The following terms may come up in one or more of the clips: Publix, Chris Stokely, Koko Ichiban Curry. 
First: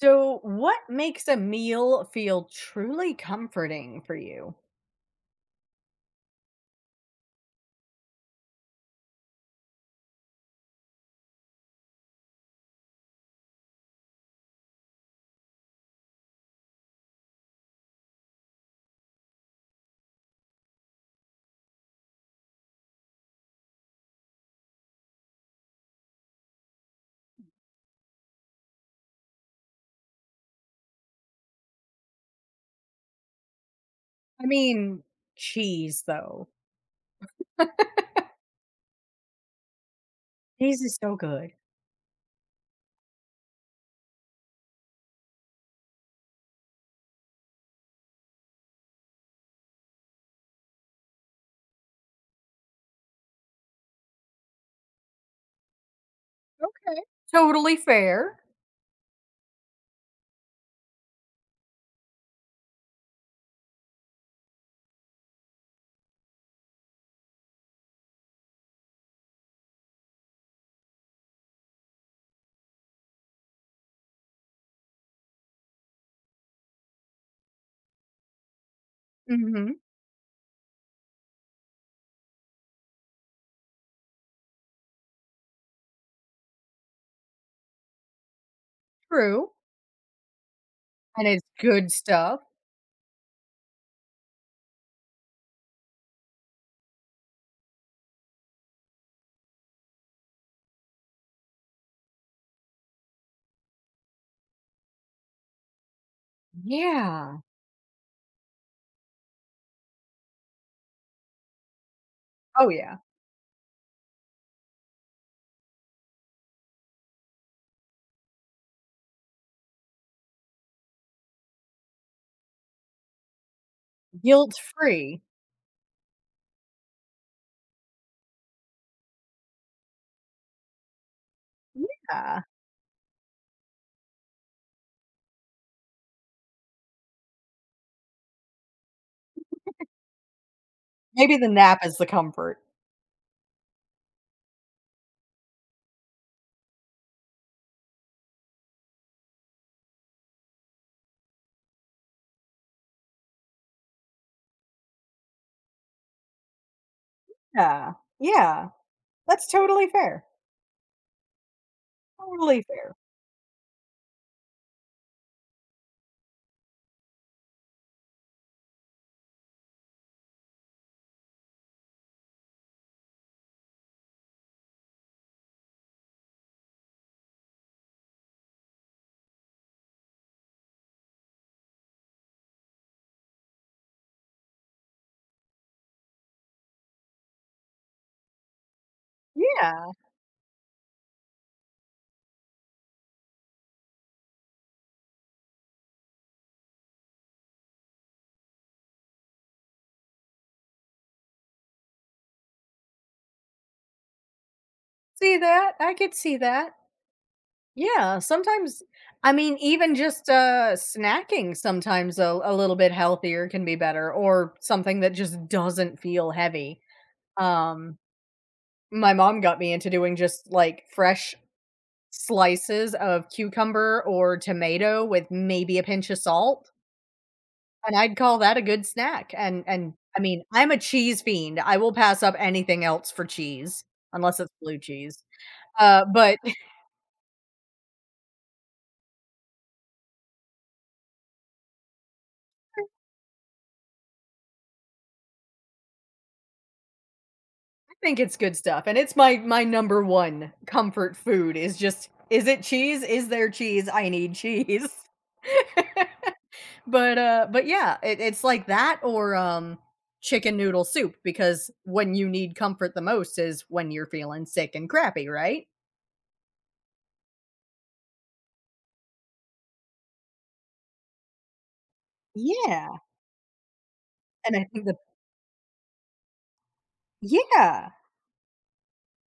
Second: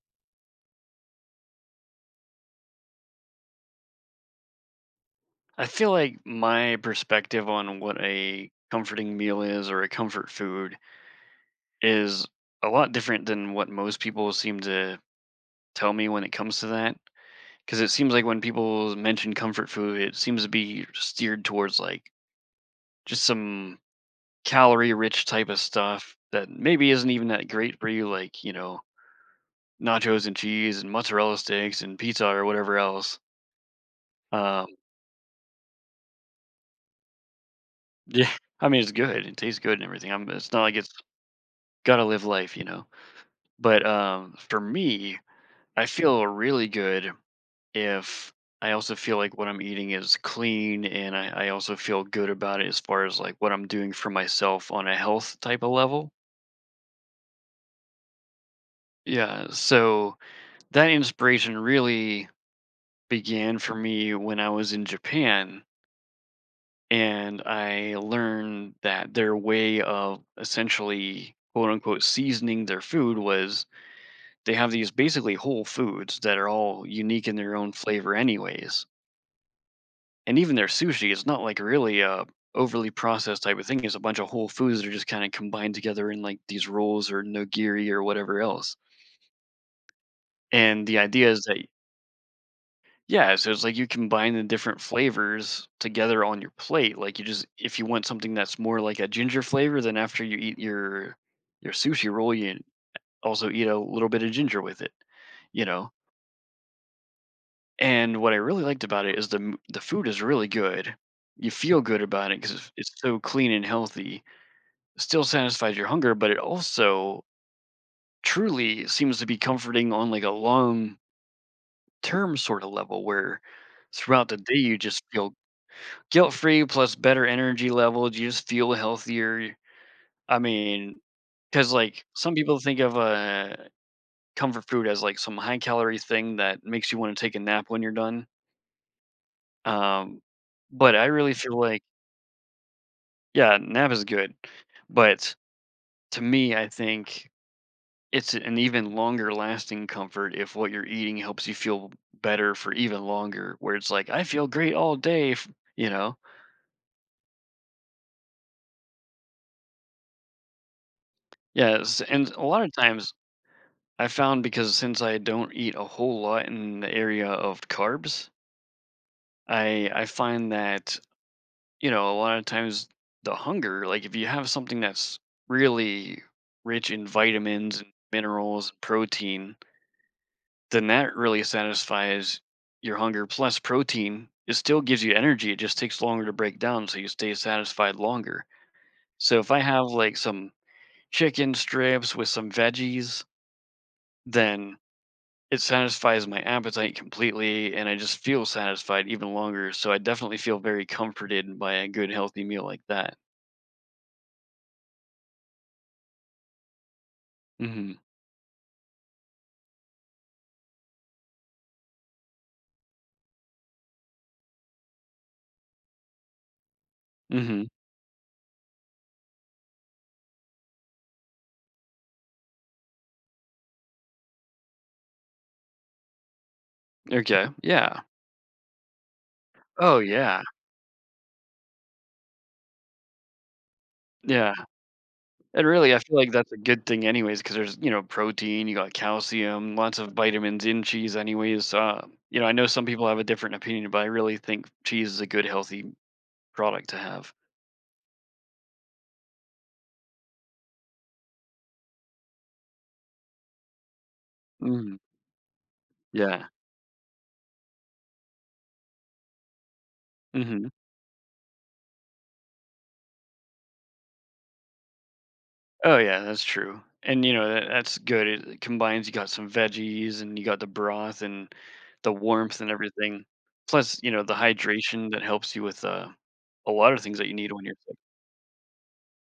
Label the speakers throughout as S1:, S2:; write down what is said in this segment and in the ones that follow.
S1: So, what makes a meal feel truly comforting for you?
S2: I feel like my perspective on what a comforting meal is or a comfort food is a lot different than what most people seem to tell me when it comes to that. Because it seems like when people mention comfort food, it seems to be steered towards just some calorie rich type of stuff that maybe isn't even that great for you, like, nachos and cheese and mozzarella sticks and pizza or whatever else.
S1: I
S2: Um,
S1: mean, cheese, though.
S2: yeah, I mean, it's good. It tastes good and everything. It's not like
S1: Cheese
S2: it's
S1: is so good.
S2: gotta live life, you know? But, for me, I feel really good if I also feel like what I'm eating is clean and I also feel good about it as far as, like, what I'm doing for myself on a health type of level.
S1: Totally fair.
S2: Yeah, so that inspiration really began for me when I was in Japan, and I learned that their way of essentially, quote, unquote, "seasoning" their food was they have these basically whole foods that are all unique in their own flavor anyways.
S1: Hmm.
S2: And even their sushi is not like really a overly processed type of thing. It's a bunch of whole foods that are just kind of combined together in like these rolls or nigiri or whatever else.
S1: True.
S2: And the
S1: And
S2: idea
S1: it's
S2: is that
S1: good stuff.
S2: yeah, so it's like you combine the different flavors together on your plate. Like you just if you want something that's more like a ginger flavor, then after you eat your sushi roll, you also eat a little bit of ginger with it, you know.
S1: Yeah.
S2: And what I really liked about it is the food is really good. You feel good about it because
S1: Oh,
S2: it's
S1: yeah.
S2: it's so clean and healthy still satisfies your hunger, but it also truly seems to be comforting on like a long term sort of level where throughout the day
S1: Guilt
S2: you just
S1: free.
S2: feel guilt free plus better energy levels. You just feel healthier. I mean, because like some
S1: Yeah.
S2: people think of comfort food as like some high calorie thing that makes you want to take a nap when you're done. Um, but I really
S1: Maybe the
S2: feel like,
S1: nap is the comfort.
S2: yeah, nap is good. But to me, I think it's an even longer lasting comfort if what you're eating helps you feel better for even longer, where it's like, "I feel great all day," f you know?
S1: Yeah. Yeah. That's totally fair.
S2: Yes, and a
S1: Totally
S2: lot of
S1: fair.
S2: times I found because since I don't eat a whole lot in the area of carbs, I find that, you know, a lot of times the hunger, like, if you have something that's really rich in vitamins and minerals and protein then that really satisfies your hunger. Plus, protein it still gives you energy. It just takes longer to break down, so you stay satisfied longer. So if I have
S1: Yeah.
S2: like some chicken strips with some veggies, then it satisfies my appetite completely, and I just feel satisfied even longer. So I definitely feel very comforted by a good healthy meal like that.
S1: See that? I could see that.
S2: hmm
S1: Yeah, sometimes I mean, even just, snacking sometimes a little bit healthier can be better or something that just doesn't feel heavy.
S2: hmm
S1: Um, my mom got me into doing just, like, fresh slices of cucumber or tomato with maybe a pinch of salt,
S2: Okay.
S1: and
S2: Yeah.
S1: I'd call that a good snack, and,
S2: Oh
S1: I
S2: yeah.
S1: mean, I'm a cheese fiend. I will pass up anything else for cheese, unless it's
S2: Yeah.
S1: blue cheese,
S2: And really, I feel like
S1: but
S2: that's a good thing anyways. Because there's, you know, protein, you got calcium, lots of vitamins in cheese anyways. You know, I know some people have a different opinion, but I really think cheese is a good healthy product to have.
S1: think it's good stuff, and it's my number one comfort food is just, is it cheese? Is there cheese? I need cheese.
S2: Mhm. Yeah.
S1: But yeah, it it's like that or, chicken
S2: Mhm.
S1: noodle soup, because when you need comfort the most is when you're feeling sick and crappy, right?
S2: Oh, yeah, that's true. And, you know, that that's good. It combines you got some veggies and you got the broth and the warmth and
S1: Yeah.
S2: everything. Plus, you know, the
S1: And I think the
S2: hydration that helps you with, a lot of things that you need when you're
S1: Yeah.
S2: sick.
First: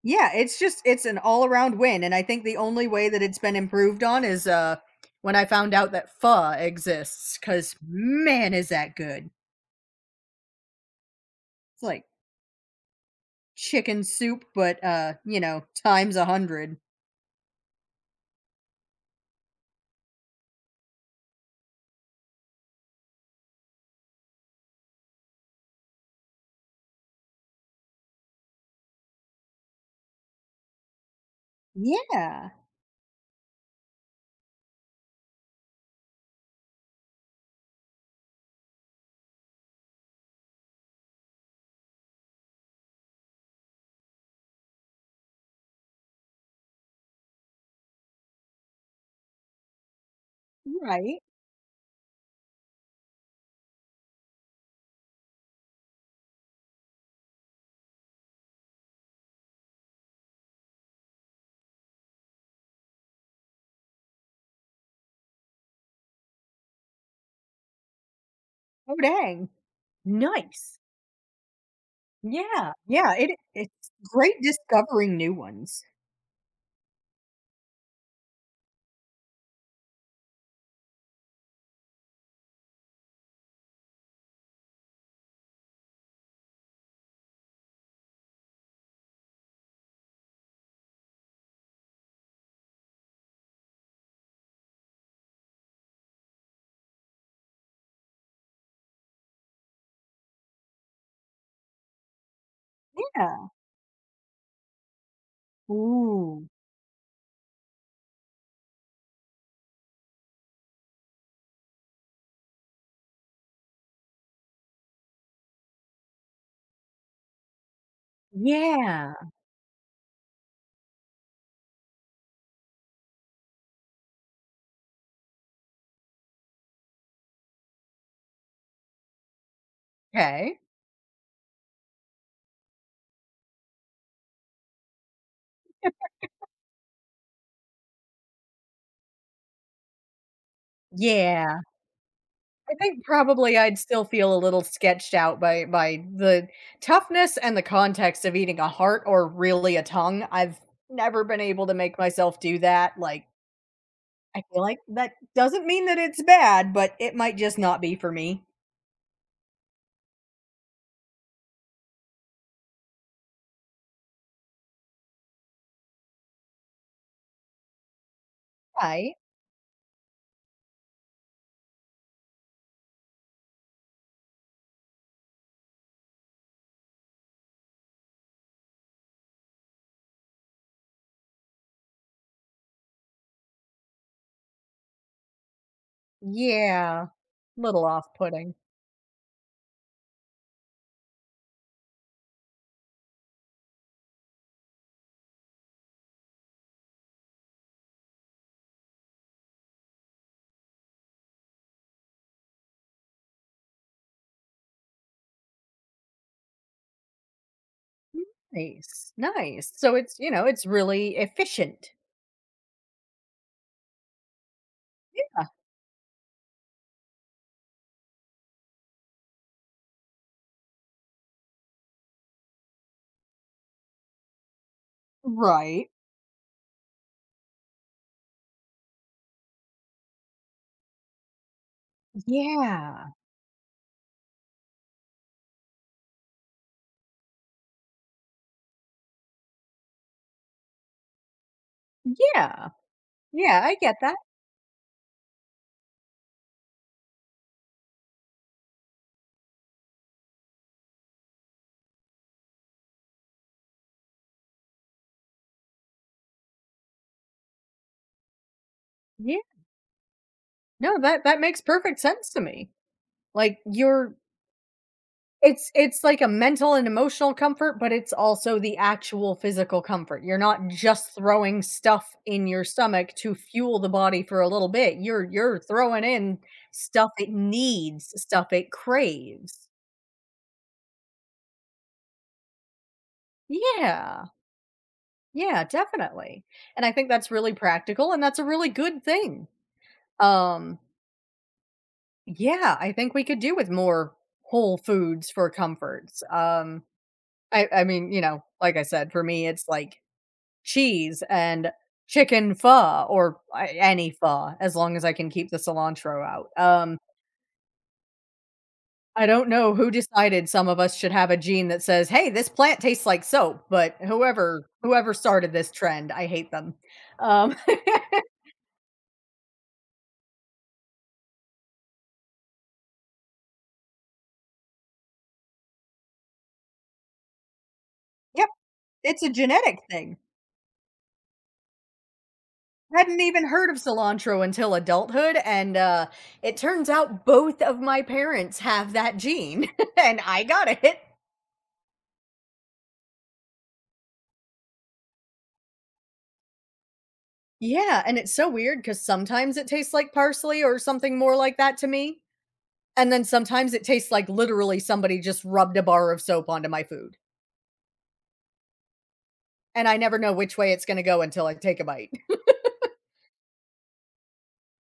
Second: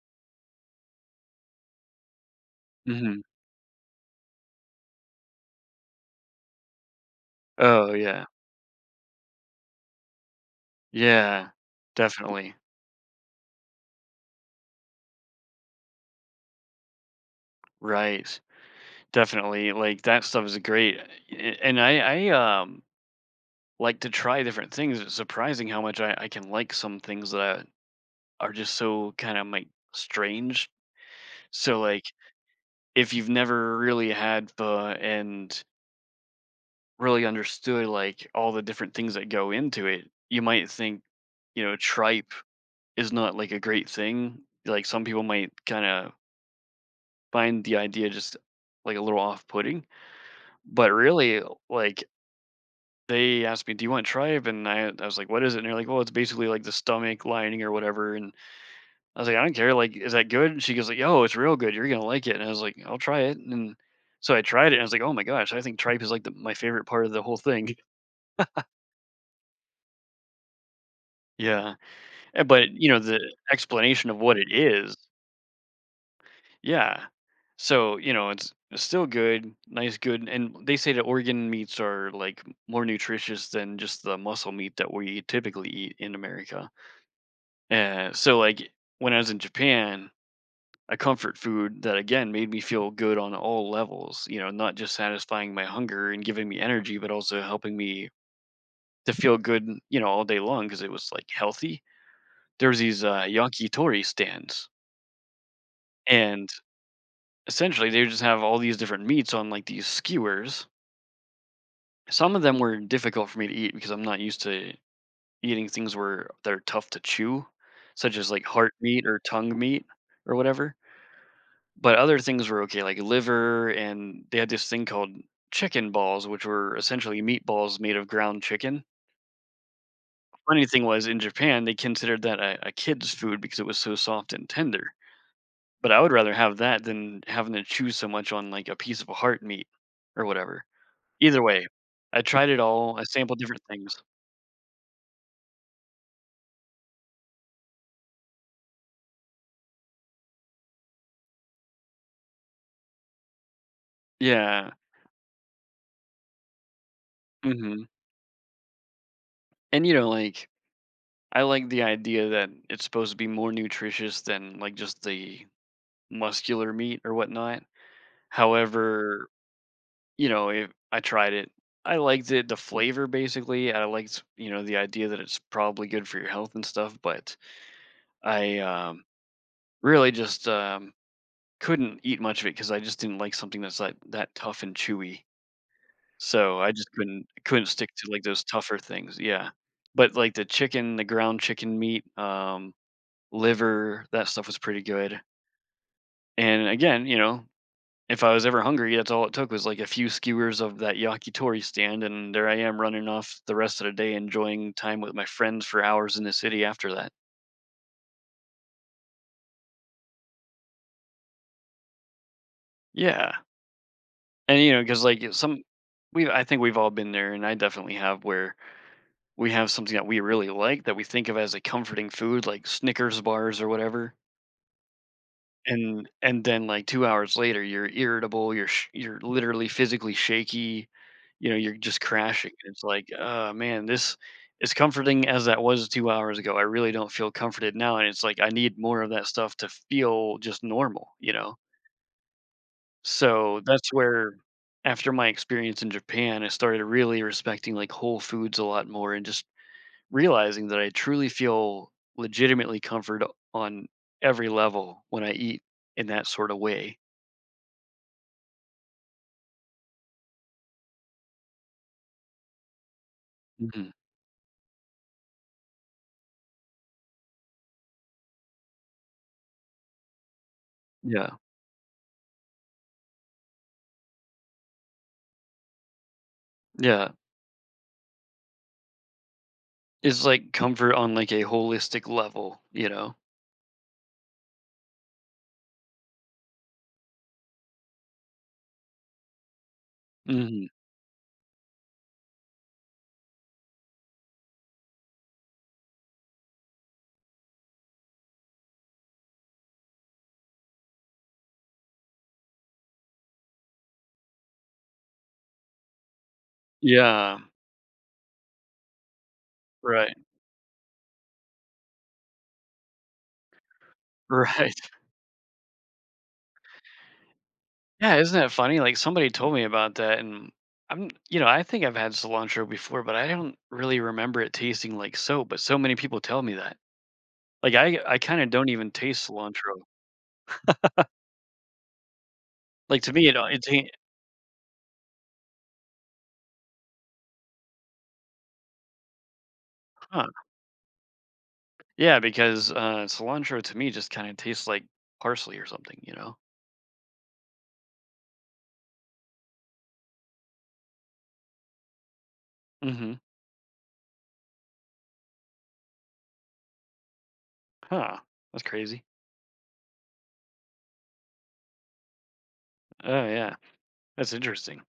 S1: Yeah, it's just it's an all around win, and I think the only way that
S2: Mhm.
S1: it's been improved on is, when I found out that pho, because
S2: Oh, yeah.
S1: man, is that good.
S2: Yeah.
S1: It's like
S2: Definitely.
S1: chicken soup, but, you know, times 100.
S2: Right. Definitely, like, that stuff is great, a and I like to try different things, it's surprising how much I can like some things that are just so kinda, like, strange. So, like,
S1: Yeah,
S2: if you've never really had pho and really understood, like, all the different things that go into it, you might think, you know, tripe is not, like, a great thing, like, some people might kinda find the idea just, like, a little off-putting, but
S1: right.
S2: really, like they asked me, "Do you want tripe?" And I was like, "What is it?" And they're like, "Well, it's basically like the stomach lining or whatever." And I was like, "I don't care. Like, is that good?" And she goes, "Like, yo, it's real good. You're gonna like it." And I was like, "I'll try it." And so I tried it, and I was like, "Oh my gosh, I think tripe is like the, my favorite part of the whole thing."
S1: Oh, dang. Nice.
S2: Yeah, eh, but
S1: Yeah,
S2: you know
S1: yeah,
S2: the
S1: it it's
S2: explanation of
S1: great
S2: what it is.
S1: discovering new ones.
S2: Yeah, so you know it's still good, nice, good, and they say that organ meats are like more nutritious than just the muscle meat that we typically eat in America. So like when I was in Japan, a comfort food that again made me feel good on all levels, you know, not just satisfying my hunger and giving me energy, but also helping me to feel good, you know, all day long because it was like healthy. There was these
S1: Yeah.
S2: yakitori stands,
S1: Ooh,
S2: and essentially they would just have all these different meats on like these skewers. Some of them were difficult for me to eat because I'm not used to eating things where they're tough to chew, such as like heart meat
S1: yeah.
S2: or tongue meat or whatever. But other things were okay, like liver, and they had this thing called chicken balls, which were essentially meatballs made of ground chicken.
S1: Okay.
S2: Funny thing was, in Japan, they considered that a kid's food because it was so soft and tender. But I would rather have that than having to chew so much on like a piece of heart meat or whatever. Either
S1: Yeah.
S2: way, I tried it
S1: I
S2: all. I
S1: think
S2: sampled
S1: probably
S2: different
S1: I'd
S2: things.
S1: still feel a little sketched out by the toughness and the context of eating a heart or really a tongue. I've never been able to make myself do that, like I feel
S2: Yeah.
S1: like that doesn't mean that it's bad, but it might just not
S2: hmm
S1: be for me.
S2: And you know, like I like the idea that it's supposed to be more nutritious than like just the muscular meat or whatnot.
S1: Right.
S2: However, you know, if I tried it, I liked it, the flavor basically. I liked, you know, the idea that it's probably good for your health and stuff, but I really just couldn't eat much of it because I just didn't like something that's like that tough and chewy. So I just
S1: Yeah.
S2: couldn't
S1: Little
S2: stick
S1: off
S2: to like those
S1: putting.
S2: tougher things. Yeah. But like the chicken, the ground chicken meat, liver, that stuff was pretty good. And again, you know, if I was ever hungry, that's all it took was, like, a few skewers of that yakitori stand, and there I am running off the rest of the day enjoying time with my friends for hours in the city after that.
S1: Nice, nice. So it's, you know, it's really efficient.
S2: Yeah, and, you know, because like, it's some we I think we've all been there, and I definitely have, where we have something that we really like that we think of as a comforting food, like Snickers bars or whatever.
S1: Right.
S2: And then, like, 2 hours later, you're irritable, you're literally physically shaky, you know, you're just crashing, it's
S1: Yeah.
S2: like, "Oh, man, this as comforting as that was 2 hours ago, I really don't feel comforted now," and it's like, I need more of that stuff to feel just normal, you know?
S1: Yeah. Yeah,
S2: So,
S1: I
S2: that's
S1: get that.
S2: where after my experience in Japan, I started really respecting, like, whole foods a lot more and just realizing that I truly feel legitimately comfort on every level when I eat in that sorta way.
S1: Yeah. No, that that makes perfect sense to me. Like
S2: Mhm.
S1: you're it's like a mental and emotional comfort, but it's also the actual physical comfort. You're not just
S2: Yeah,
S1: throwing stuff in your stomach to fuel the body for a little bit. You're throwing in stuff
S2: yeah.
S1: it needs, stuff it craves.
S2: It's like comfort on like a holistic level, you know?
S1: Yeah. Yeah, definitely. And I think that's really practical and that's a really good thing.
S2: Mhm.
S1: Um yeah, I think we could do with more whole foods for comforts. I mean, you know, like I said, for me it's like cheese and chicken pho, or a any pho, as long as I can keep the cilantro out.
S2: Yeah,
S1: I don't know who
S2: right,
S1: decided some of us should have a gene that says, "Hey, this plant tastes like soap," but whoever
S2: right.
S1: whoever started this trend, I hate them. Um,
S2: Yeah, isn't that funny? Like somebody told me about that and I'm you know, I think I've had cilantro before, but I don't really remember it tasting like soap, but so many people tell me that. Like I kinda
S1: yep,
S2: don't even
S1: it's
S2: taste
S1: a genetic
S2: cilantro.
S1: thing.
S2: Like to
S1: Hadn't
S2: me it
S1: even
S2: it
S1: heard of
S2: ta
S1: cilantro until adulthood, and, it turns out both of my parents have that gene, and
S2: huh.
S1: I got it.
S2: Yeah, because, cilantro to me just kinda tastes like parsley or something, you know?
S1: Yeah, and it's so weird because sometimes it tastes like parsley or something more like that to me, and
S2: Mhm.
S1: then sometimes it tastes like literally somebody just rubbed a bar of soap onto my food,
S2: Huh. That's crazy.
S1: and I never know which way it's gonna go until I take a bite.
S2: Oh yeah. That's interesting.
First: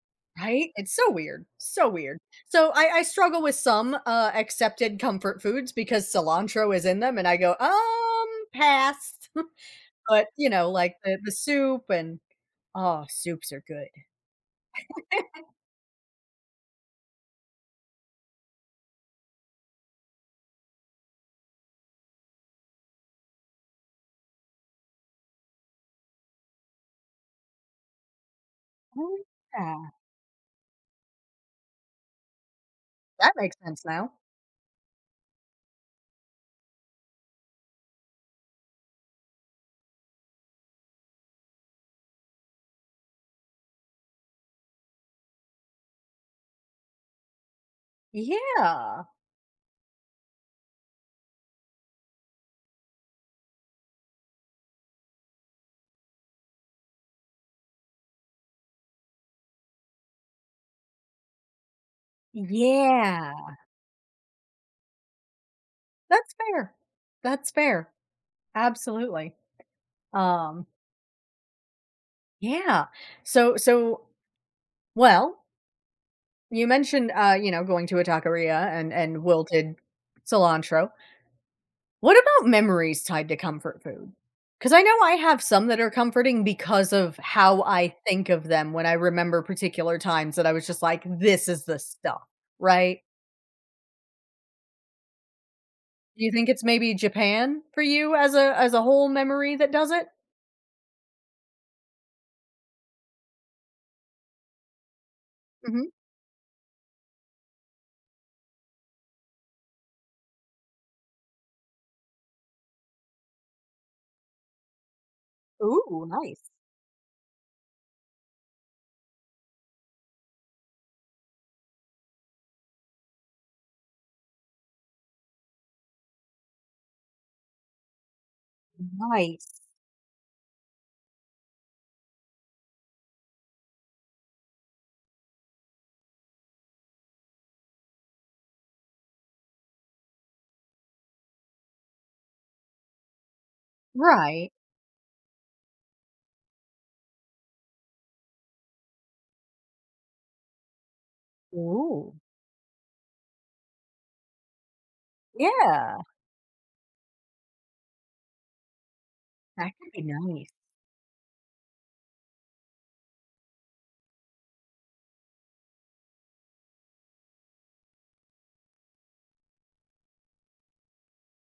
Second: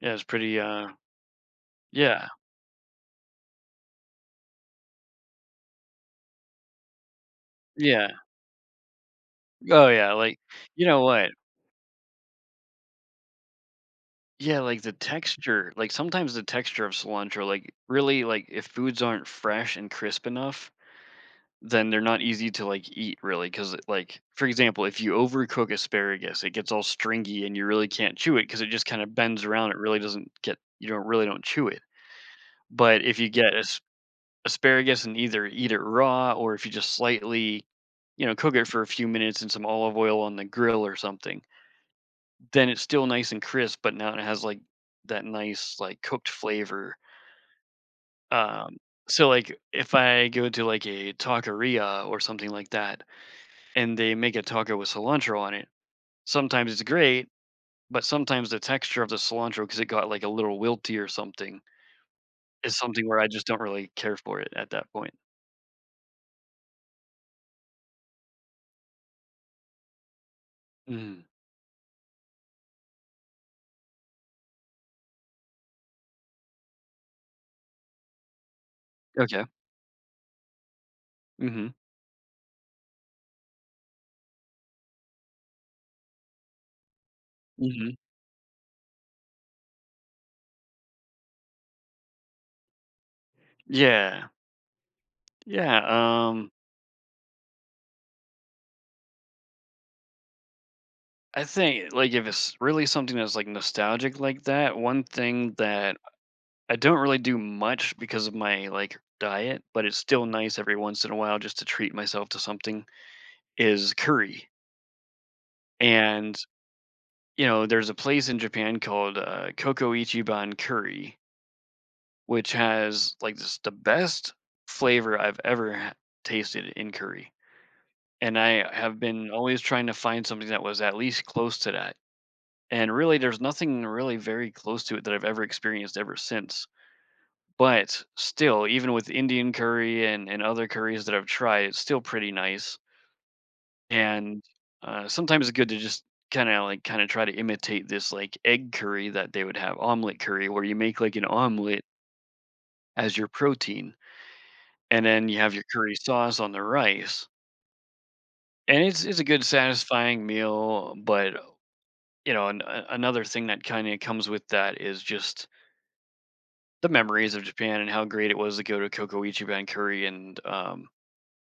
S2: Yeah, it's pretty,
S1: Right?
S2: uh
S1: It's so weird, so weird.
S2: yeah,
S1: So I struggle with some, accepted comfort foods because cilantro is in them, and I go,
S2: yeah.
S1: Pass."
S2: Oh, yeah,
S1: But,
S2: like,
S1: you know,
S2: you
S1: like
S2: know
S1: the
S2: what?
S1: soup and oh, soups are good.
S2: Yeah, like, the texture like, sometimes the texture of cilantro, like, really, like, if foods aren't fresh and crisp enough, then they're not easy to, like, eat really, because like, for example, if you overcook asparagus, it gets all stringy and you really can't chew it because it just kinda
S1: Oh,
S2: bends around, it
S1: yeah.
S2: really doesn't get you don't chew it. But if you
S1: That
S2: get
S1: makes
S2: as
S1: sense now.
S2: asparagus and either eat it raw or if you just slightly, you know, cook it for a few minutes in some olive oil on the grill or something, then it's still nice and crisp, but now it has like that nice like cooked flavor. Um,
S1: Yeah.
S2: so like if I go to like a taqueria or something like that, and they make a taco with cilantro on it, sometimes it's great, but sometimes the texture of the cilantro because it got like a little wilty or something is something where I just
S1: Yeah.
S2: don't really care for it at that point.
S1: That's fair. That's fair. Absolutely. Um,
S2: Mm.
S1: yeah. So so well, you mentioned you know, going to a taqueria and
S2: Okay.
S1: wilted cilantro.
S2: Mhm.
S1: What about memories tied to comfort food? Because I know I have some that are comforting because of how I
S2: Mhm.
S1: think of them when I remember particular times that I was just like, this is the stuff, right?
S2: Yeah. Yeah.
S1: Do you think it's maybe Japan for you as a whole memory that does it?
S2: I think like if it's really something that's like nostalgic like that, one thing
S1: Hmm.
S2: that I don't really do much because of my, like, diet, but it's still nice every once in a while just to treat myself to something, is curry,
S1: Ooh,
S2: and,
S1: nice.
S2: you know, there's a place in Japan called, Koko Ichiban Curry, which has, like, just the best flavor I've ever ha tasted in curry, and I have been
S1: Nice.
S2: always trying to find something that was at least close to that, and really, there's nothing really very close to it that I've ever experienced ever since. But still, even with Indian curry and other curries that I've tried, it's still pretty nice, and,
S1: Right.
S2: sometimes it's good to just kinda try to imitate this, like, egg curry that they would have, omelet curry, where you make, like, an omelet
S1: Ooh.
S2: as your protein, and then you have your curry
S1: Yeah,
S2: sauce on the rice, and it's a good
S1: that could be
S2: satisfying
S1: nice.
S2: meal, but, you know, an a another thing that kinda comes with that is just the memories of Japan and how great it was to go to Koko Ichiban Curry and,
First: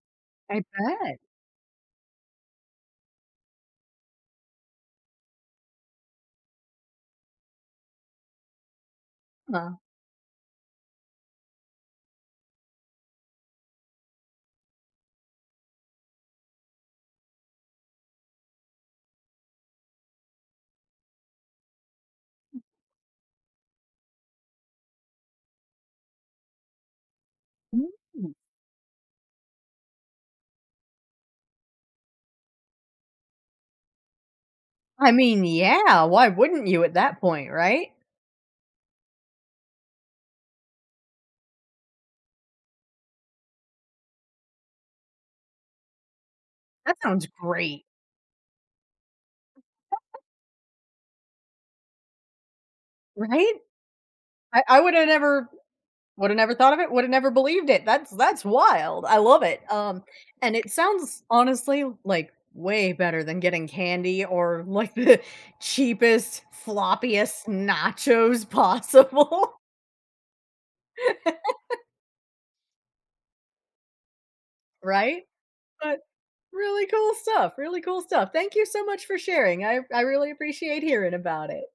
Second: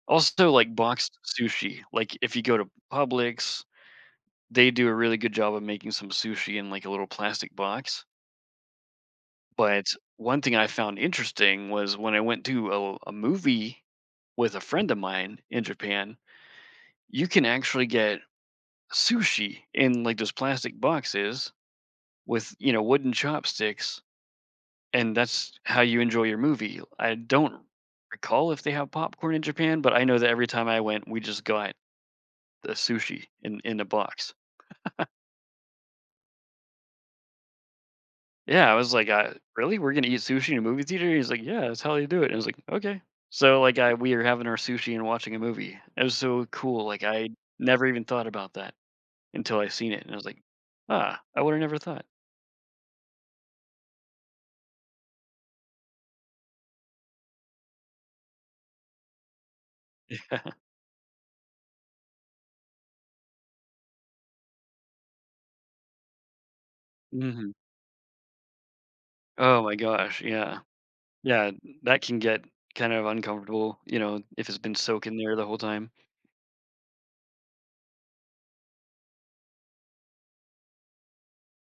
S2: also,
S1: I
S2: like, boxed
S1: bet.
S2: sushi, like, if you go to Publix, they do a really good job of making some sushi in, like, a little plastic box,
S1: Huh.
S2: but one thing I found interesting was when I went to a movie with a friend of mine in Japan, you can actually get sushi in, like, those plastic boxes with, you know, wooden chopsticks, and that's how you enjoy your movie. I don't
S1: Mm.
S2: recall if they have popcorn in Japan, but I know that every time I went, we just got the sushi in a box.
S1: I mean, yeah, why wouldn't you at that point, right?
S2: Yeah, I was like, really? We're gonna eat sushi in a movie theater?" He's like, "Yeah, that's how you do it." And I was like, "Okay." So, like, I we are having our sushi and watching a movie. It was so cool,
S1: That
S2: like,
S1: sounds
S2: I
S1: great,
S2: never even thought about that until I seen it, and I was like, "Ah, I woulda never thought."
S1: right? I would have never thought of it, would have never believed it. That's wild. I love it. And
S2: Yeah.
S1: it sounds honestly like way better than getting candy or like the cheapest, floppiest
S2: Mhm.
S1: nachos possible,
S2: Oh my gosh, yeah. Yeah, that can get kind of uncomfortable, you know, if it's been soaking
S1: right?
S2: there the whole time.
S1: Really cool stuff, really cool stuff. Thank you so much for sharing. I really appreciate hearing about it.